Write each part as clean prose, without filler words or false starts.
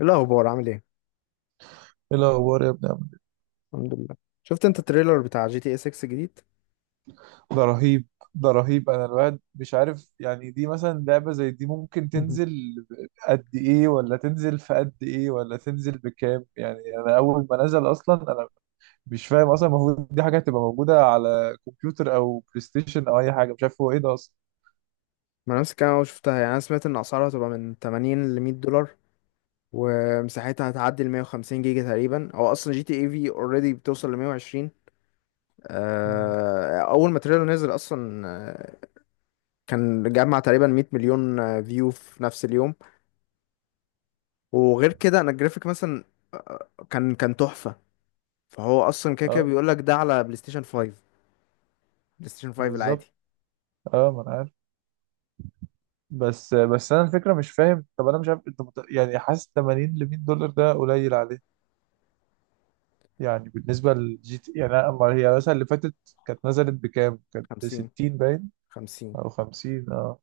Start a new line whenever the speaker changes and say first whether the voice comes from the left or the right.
left: ايه الاخبار؟ عامل ايه؟
right: ايه الاخبار يا ابني عامل
left: الحمد لله. شفت انت التريلر بتاع جي تي اي 6 جديد؟
right: إيه؟ ده رهيب. انا الواحد مش عارف، يعني دي مثلا لعبة زي دي ممكن تنزل قد ايه؟ ولا تنزل في قد ايه؟ ولا تنزل بكام؟ يعني انا اول ما نزل اصلا انا مش فاهم اصلا. المفروض دي حاجة هتبقى موجودة على كمبيوتر او بلاي ستيشن او اي حاجة، مش عارف هو ايه ده اصلا.
left: ما نفس الكلام، انا شفتها، يعني انا سمعت ان اسعارها هتبقى من 80 ل 100 دولار، ومساحتها هتعدي ال 150 جيجا تقريبا. هو اصلا جي تي اي في اوريدي بتوصل ل 120.
right: مم.
left: اول ما التريلر نزل اصلا كان جمع تقريبا 100 مليون فيو في نفس اليوم. وغير كده انا الجرافيك مثلا كان تحفة. فهو اصلا كده كده
right: اه،
left: بيقول لك ده على بلاي ستيشن 5. بلاي ستيشن 5 العادي.
right: بالظبط. اه، ما انا عارف. بس انا الفكرة مش فاهم، طب انا مش عارف انت، يعني حاسس 80 ل $100 ده قليل عليه. يعني بالنسبة للجي تي، يعني أما هي مثلا اللي فاتت كانت نزلت بكام؟ كانت
left: 50.
right: بستين باين. أو خمسين، اه.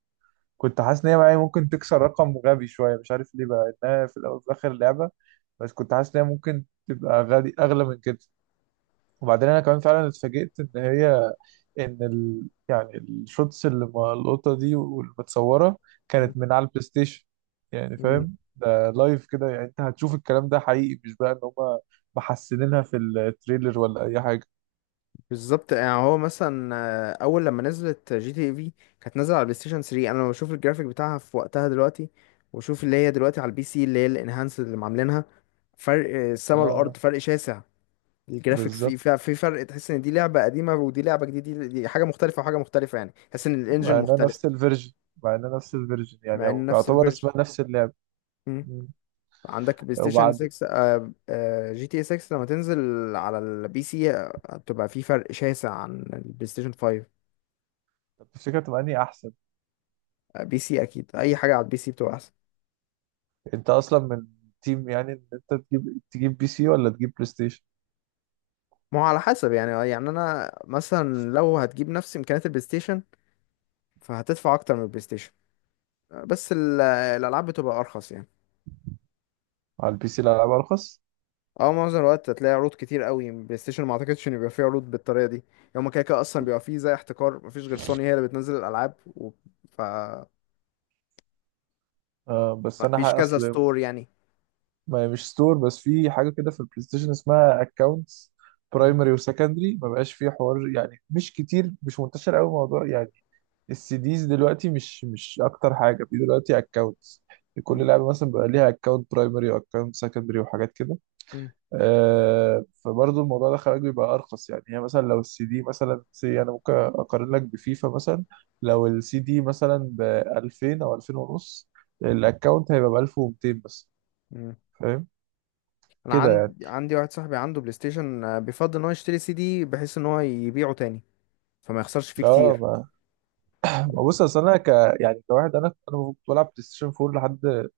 right: كنت حاسس إن هي معايا ممكن تكسر رقم غبي شوية، مش عارف ليه بقى، إنها في الأول وفي الآخر لعبة. بس كنت حاسس إن هي ممكن تبقى غالي، أغلى من كده. وبعدين أنا كمان فعلا اتفاجئت إن هي، يعني الشوتس اللي ملقوطة دي والمتصورة
left: 50.
right: كانت من على البلاي ستيشن. يعني فاهم؟ ده لايف كده، يعني أنت هتشوف الكلام ده حقيقي، مش بقى إن هما محسنينها في التريلر ولا أي حاجة.
left: بالظبط. يعني هو مثلا اول لما نزلت جي تي اي في كانت نازله على بلاي ستيشن 3. انا لما بشوف الجرافيك بتاعها في وقتها دلوقتي، واشوف اللي هي دلوقتي على البي سي، اللي هي الانهانس اللي عاملينها، فرق السما
right: اه،
left: والارض، فرق شاسع. الجرافيك في
right: بالظبط.
left: في في فرق. تحس ان دي لعبه قديمه ودي لعبه جديده. دي حاجه مختلفه وحاجه مختلفه. يعني تحس ان الانجن
right: مع انها
left: مختلف.
right: نفس الفيرجن. مع انها نفس الفيرجن يعني،
left: مع ان
right: او
left: نفس
right: يعتبر
left: الفيرجن.
right: اسمها نفس اللعب.
left: مم.
right: مم.
left: عندك بلاي ستيشن
right: وبعد،
left: 6 جي تي اي 6 لما تنزل على البي سي هتبقى في فرق شاسع عن البلاي ستيشن 5.
right: طب تفتكر تبقى انهي احسن؟
left: بي سي اكيد. اي حاجه على البي سي بتبقى احسن.
right: انت اصلا من تيم، يعني ان انت تجيب، بي سي ولا تجيب بلاي ستيشن؟
left: ما هو على حسب يعني يعني انا مثلا لو هتجيب نفس امكانيات البلاي ستيشن فهتدفع اكتر من البلاي ستيشن. بس الالعاب بتبقى ارخص يعني.
right: على البي سي الالعاب ارخص.
left: اه، معظم الوقت هتلاقي عروض كتير قوي. بلاي ستيشن ما اعتقدش ان يبقى فيه عروض بالطريقه دي. يوم كده كده اصلا بيبقى فيه زي احتكار. مفيش غير سوني هي اللي بتنزل الالعاب و... ف
right: آه، بس انا ح-
left: مفيش كذا
right: اصل
left: ستور يعني.
right: ما هي مش ستور، بس في حاجه كده في البلاي ستيشن اسمها اكونتس،
left: م-
right: برايمري وسكندري، ما بقاش فيه حوار يعني، مش كتير، مش منتشر قوي الموضوع يعني. السي ديز دلوقتي مش اكتر حاجه في دلوقتي. اكونتس لكل
left: م-
right: لعبه، مثلا بيبقى ليها اكونت برايمري واكونت سكندري وحاجات كده.
left: م-
right: آه، فبرضه الموضوع ده خلاك بيبقى ارخص. يعني هي مثلا لو السي دي مثلا، انا ممكن اقارن لك بفيفا مثلا، لو السي دي مثلا ب 2000 او 2000 ونص، الاكونت هيبقى ب 1200 بس.
left: م.
right: فاهم
left: انا
right: كده يعني.
left: عندي واحد صاحبي عنده بلاي ستيشن بيفضل ان هو يشتري سي دي بحيث ان هو يبيعه تاني، فما يخسرش فيه
right: اه،
left: كتير.
right: ما بص، اصل انا ك يعني كواحد، انا كنت بلعب بلاي ستيشن 4 لحد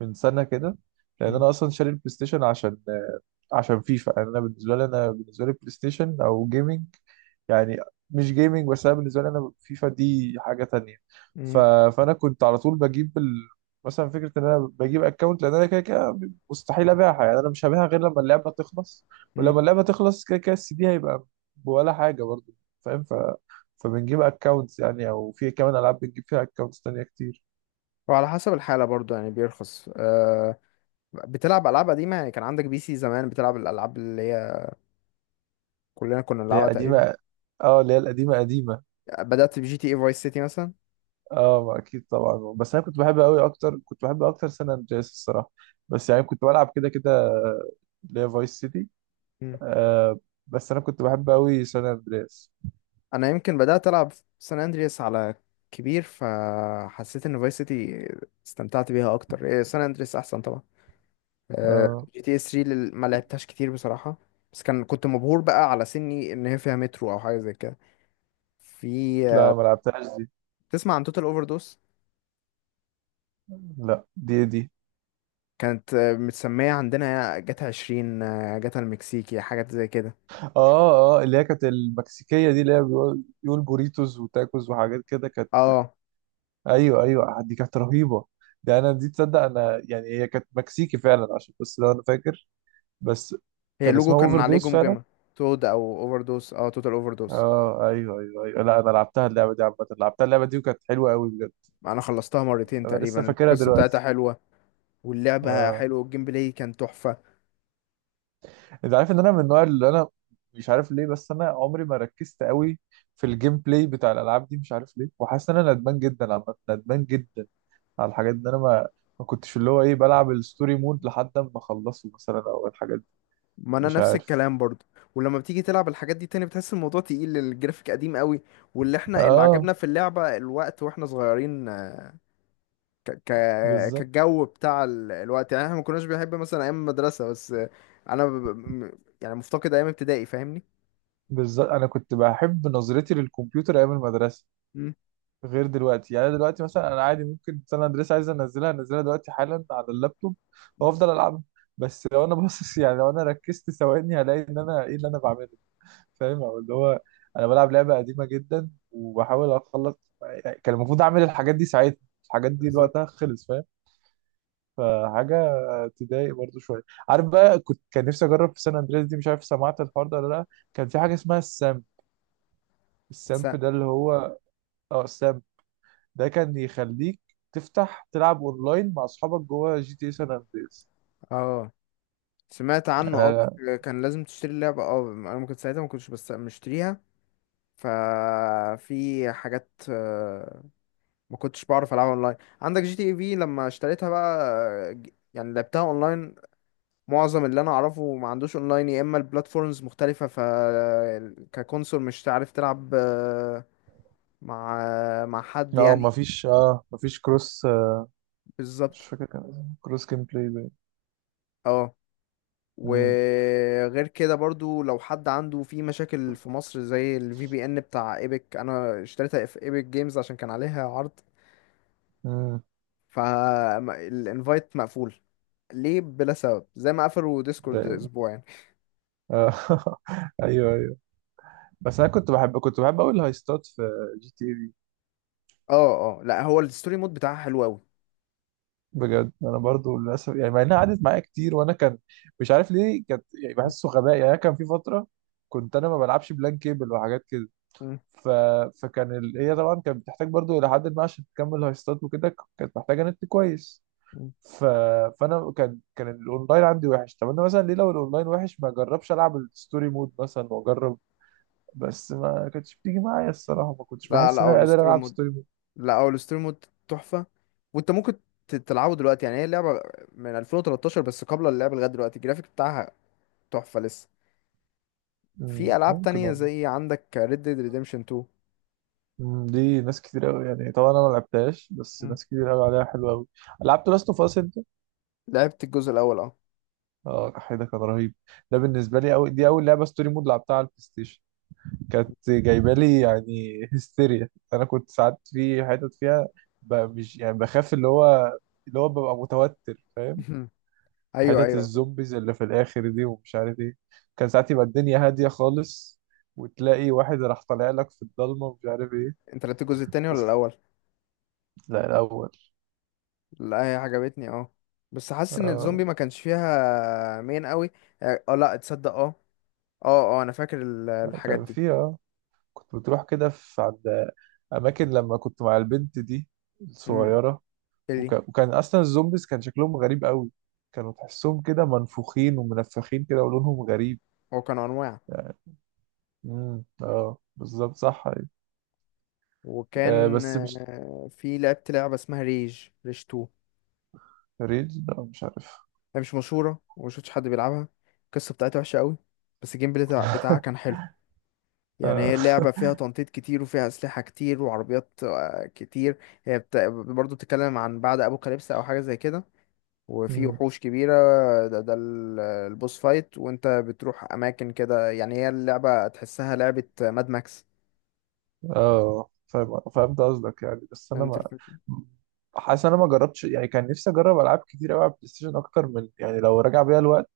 right: من سنه كده، لان انا اصلا شاري البلاي ستيشن عشان فيفا. يعني انا بالنسبه لي، انا بالنسبه لي بلاي ستيشن او جيمنج يعني، مش جيمنج بس، انا بالنسبه لي انا فيفا دي حاجه تانية. ف...
left: مم.
right: فانا كنت على طول بجيب مثلا فكره ان انا بجيب اكونت، لان انا كده كده مستحيل ابيعها. يعني انا مش هبيعها غير لما اللعبه تخلص،
left: مم.
right: ولما اللعبه تخلص كده كده السي دي هيبقى ولا حاجه برضه، فاهم؟ فبنجيب اكونتس يعني، او في كمان العاب بنجيب فيها اكونتس تانية كتير.
left: وعلى حسب الحالة برضو يعني بيرخص، أه. بتلعب ألعاب قديمة يعني كان عندك بي سي زمان بتلعب الألعاب اللي هي كلنا كنا
right: اللي هي
left: بنلعبها تقريبا.
right: قديمه. اه، اللي هي القديمه قديمه.
left: بدأت بجي تي اي فايس سيتي مثلا.
right: اه، ما اكيد طبعا، بس انا كنت بحب قوي اكتر، كنت بحب اكتر سان اندرياس الصراحه. بس يعني كنت بلعب كده كده اللي هي فايس سيتي.
left: مم.
right: آه، بس انا كنت بحب قوي سان اندرياس.
left: أنا يمكن بدأت ألعب سان أندرياس على كبير، فحسيت إن فايس سيتي استمتعت بيها أكتر. إيه، سان أندرياس أحسن طبعا. أه.
right: اه،
left: جي تي اس 3 ما لعبتهاش كتير بصراحة، بس كنت مبهور بقى على سني إن هي فيها مترو أو حاجة زي كده. في
right: لا
left: آه،
right: ما لعبتهاش دي.
left: تسمع عن توتال أوفر؟
right: لا، دي
left: كانت متسمية عندنا جاتا عشرين جاتا المكسيكي، حاجات زي كده.
right: اه اه، اللي هي كانت المكسيكيه دي، اللي هي بيقول بوريتوس وتاكوز وحاجات كده، كانت.
left: اه،
right: ايوه ايوه، دي كانت رهيبه. ده انا دي تصدق انا يعني هي كانت مكسيكي فعلا عشان، بس لو انا فاكر، بس
left: هي
right: كان
left: اللوجو
right: اسمها
left: كان
right: اوفر
left: عليه
right: دوز فعلا.
left: جمجمة. تود او اوفر دوس. اه، توتال اوفر دوس.
right: اه ايوه ايوه ايوه، لا انا لعبتها اللعبه دي عامه، لعبتها اللعبه دي وكانت حلوه قوي بجد.
left: انا خلصتها مرتين
right: انا
left: تقريبا،
right: لسه فاكرها
left: القصة بتاعتها
right: دلوقتي.
left: حلوة، واللعبة
right: اه،
left: حلوة، والجيم بلاي كان تحفة.
right: انت عارف ان انا من النوع اللي انا، مش عارف ليه بس انا عمري ما ركزت قوي في الجيم بلاي بتاع الالعاب دي، مش عارف ليه، وحاسس ان انا ندمان جدا، عامه ندمان جدا على الحاجات دي. انا ما ما كنتش اللي هو ايه، بلعب الستوري مود لحد ما اخلصه مثلا او الحاجات دي.
left: ما انا
right: مش
left: نفس
right: عارف.
left: الكلام برضو. ولما بتيجي تلعب الحاجات دي تاني بتحس الموضوع تقيل، الجرافيك قديم قوي. واللي احنا اللي
right: اه،
left: عجبنا في اللعبة الوقت واحنا صغيرين.
right: بالظبط.
left: كالجو بتاع الوقت، يعني احنا ما كناش بنحب مثلا ايام المدرسه بس. انا يعني مفتقد ايام ابتدائي، فاهمني؟
right: بالظبط، انا كنت بحب نظرتي للكمبيوتر ايام المدرسه
left: مم.
right: غير دلوقتي. يعني أنا دلوقتي مثلا انا عادي ممكن سان اندريس عايز انزلها انزلها دلوقتي حالا على اللابتوب وافضل العبها، بس لو انا باصص، يعني لو انا ركزت ثواني هلاقي ان انا ايه اللي انا بعمله؟ فاهم؟ او اللي هو انا بلعب لعبه قديمه جدا وبحاول اخلص، يعني كان المفروض اعمل الحاجات دي ساعتها. الحاجات دي
left: بالظبط.
right: وقتها خلص، فاهم؟ فحاجه تضايق برضو شويه. عارف بقى، كنت كان نفسي اجرب في سان اندريس دي، مش عارف سمعت الحوار ده ولا لا، كان في حاجه اسمها السامب.
left: س...
right: السامب ده اللي هو، اه السامب ده، كان يخليك تفتح تلعب اونلاين مع اصحابك جوه جي تي سان اندريس.
left: اه، سمعت عنه، اه
right: انا،
left: بس كان لازم تشتري اللعبه، اه انا ممكن ساعتها ما كنتش بس مشتريها. ففي حاجات ما كنتش بعرف العبها اونلاين. عندك جي تي اي في لما اشتريتها بقى يعني لعبتها اونلاين. معظم اللي انا اعرفه ما عندوش اونلاين، يا اما البلاتفورمز مختلفه ف ككونسول مش عارف تلعب مع حد
right: اه
left: يعني.
right: مفيش، اه مفيش كروس، آه، مش
left: بالظبط.
right: فاكر، كان اسمه كروس جيم بلاي باين.
left: اه،
right: مم.
left: وغير كده برضو لو حد عنده في مشاكل في مصر زي الفي بي ان بتاع ايبك، انا اشتريتها في ايبك جيمز عشان كان عليها عرض.
right: مم.
left: فالانفايت مقفول ليه بلا سبب، زي ما قفلوا
right: ده
left: ديسكورد
right: إيه؟
left: اسبوع يعني.
right: آه. ايوه ايوه. بس انا كنت بحب، كنت بحب قوي الهايستات في جي تي في.
left: اه اه، لا، هو الستوري مود بتاعها حلو قوي.
right: بجد انا برضو للاسف يعني، مع انها قعدت معايا كتير وانا كان، مش عارف ليه كانت يعني بحسه غباء. يعني أنا كان في فتره كنت انا ما بلعبش بلان كيبل وحاجات كده. ف... فكان هي طبعا كانت بتحتاج برضو الى حد ما عشان تكمل هايستات وكده، كانت محتاجه نت كويس. ف... فانا كان الاونلاين عندي وحش. طب انا مثلا ليه لو الاونلاين وحش ما اجربش العب الستوري مود مثلا واجرب؟ بس ما كانتش بتيجي معايا الصراحه، ما كنتش
left: لا لا،
right: بحس ان
left: هو
right: انا قادر
left: الستوري
right: العب
left: مود.
right: ستوري مود.
left: لا، هو الستوري مود تحفة. وانت ممكن تلعبه دلوقتي، يعني هي لعبة من 2013، بس قبل اللعبة لغاية دلوقتي الجرافيك بتاعها تحفة لسه.
right: مم،
left: في ألعاب
right: ممكن
left: تانية
right: والله.
left: زي عندك Red Dead Redemption 2.
right: مم، دي ناس كتير قوي يعني، طبعا انا ما لعبتهاش، بس
left: مم.
right: ناس كتير قوي عليها، حلوه قوي. لعبت لاست اوف اس انت؟
left: لعبت الجزء الأول، اه.
right: اه، ده كان رهيب. ده بالنسبه لي دي اول لعبه ستوري مود لعبتها على البلاي ستيشن، كانت جايبه لي يعني هستيريا. انا كنت ساعات في حتت فيها، ب- مش يعني بخاف، اللي هو اللي هو ببقى متوتر، فاهم؟
left: أيوه
right: حتت
left: أيوه، فاهم.
right: الزومبيز اللي في الاخر دي ومش عارف ايه، كان ساعات يبقى الدنيا هاديه خالص وتلاقي واحد راح طالع لك في الضلمه ومش عارف ايه.
left: انت لعبت الجزء التاني
right: بس
left: ولا
right: كنت-
left: الأول؟
right: لا الاول.
left: لا، هي عجبتني، اه. بس حاسس إن الزومبي
right: آه،
left: ما كانش فيها مين قوي. اه، لا تصدق. اه اه، اه أنا فاكر الحاجات
right: كان
left: دي.
right: في، اه كنت بتروح كده في عند اماكن لما كنت مع البنت دي
left: امم
right: الصغيره.
left: اللي
right: وكان اصلا الزومبيز كان شكلهم غريب قوي، كانوا تحسهم كده منفوخين ومنفخين كده ولونهم غريب.
left: هو كانوا أنواع.
right: امم، اه بالظبط صح، أيوة. آه،
left: وكان
right: بس مش
left: في، لعبت لعبة اسمها ريج 2.
right: ريد، لا مش عارف.
left: هي مش مشهورة وما شفتش حد بيلعبها. القصة بتاعتها وحشة قوي، بس الجيم بلاي بتاعها كان حلو. يعني
right: اه.
left: هي اللعبة فيها تنطيط كتير وفيها أسلحة كتير وعربيات كتير. هي برضو بتتكلم عن بعد أبوكاليبس أو حاجة زي كده، وفي
right: مم.
left: وحوش كبيرة. ده البوس فايت وانت بتروح أماكن كده. يعني هي اللعبة تحسها لعبة ماد ماكس.
right: آه، فاهم، فهمت قصدك يعني. بس انا
left: فهمت
right: ما
left: الفكرة؟
right: حاسس انا ما جربتش يعني، كان نفسي اجرب العاب كتير قوي على البلاي ستيشن اكتر من، يعني لو راجع بيا الوقت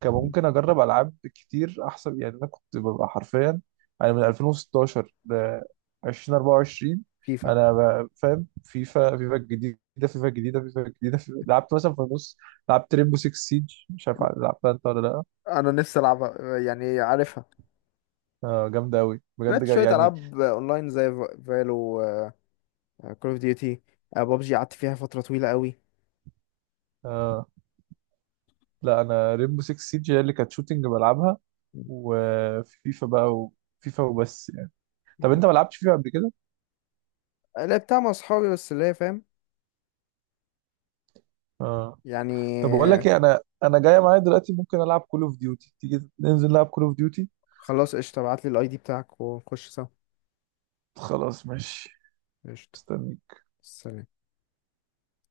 right: كان
left: مم.
right: ممكن اجرب العاب كتير احسن. يعني انا كنت ببقى حرفيا، انا من 2016 ل 2024.
left: فيفا.
right: فاهم؟ فيفا، فيفا الجديده فيفا. لعبت مثلا في النص لعبت ريمبو 6 سيج، مش عارف لعبتها انت ولا لا.
left: انا نفسي العبها، يعني عارفها.
right: آه جامده قوي بجد،
left: لعبت شوية
right: يعني.
left: ألعاب أونلاين زي فالو، كول أوف ديوتي، بابجي قعدت فيها فترة طويلة قوي.
right: آه لا، انا ريمبو 6 سيج هي اللي كانت شوتنج بلعبها وفيفا بقى. وفيفا وبس يعني. طب انت ما لعبتش فيفا قبل كده؟
left: لعبتها مع أصحابي بس اللي هي فاهم
right: اه، طب بقول
left: يعني.
right: لك ايه، انا جايه معايا دلوقتي ممكن العب كول اوف ديوتي، تيجي ننزل نلعب كول اوف ديوتي؟
left: خلاص قشطة، ابعتلي الأي دي بتاعك ونخش سوا.
right: خلاص ماشي.
left: قشطة.
right: استنى.
left: سلام.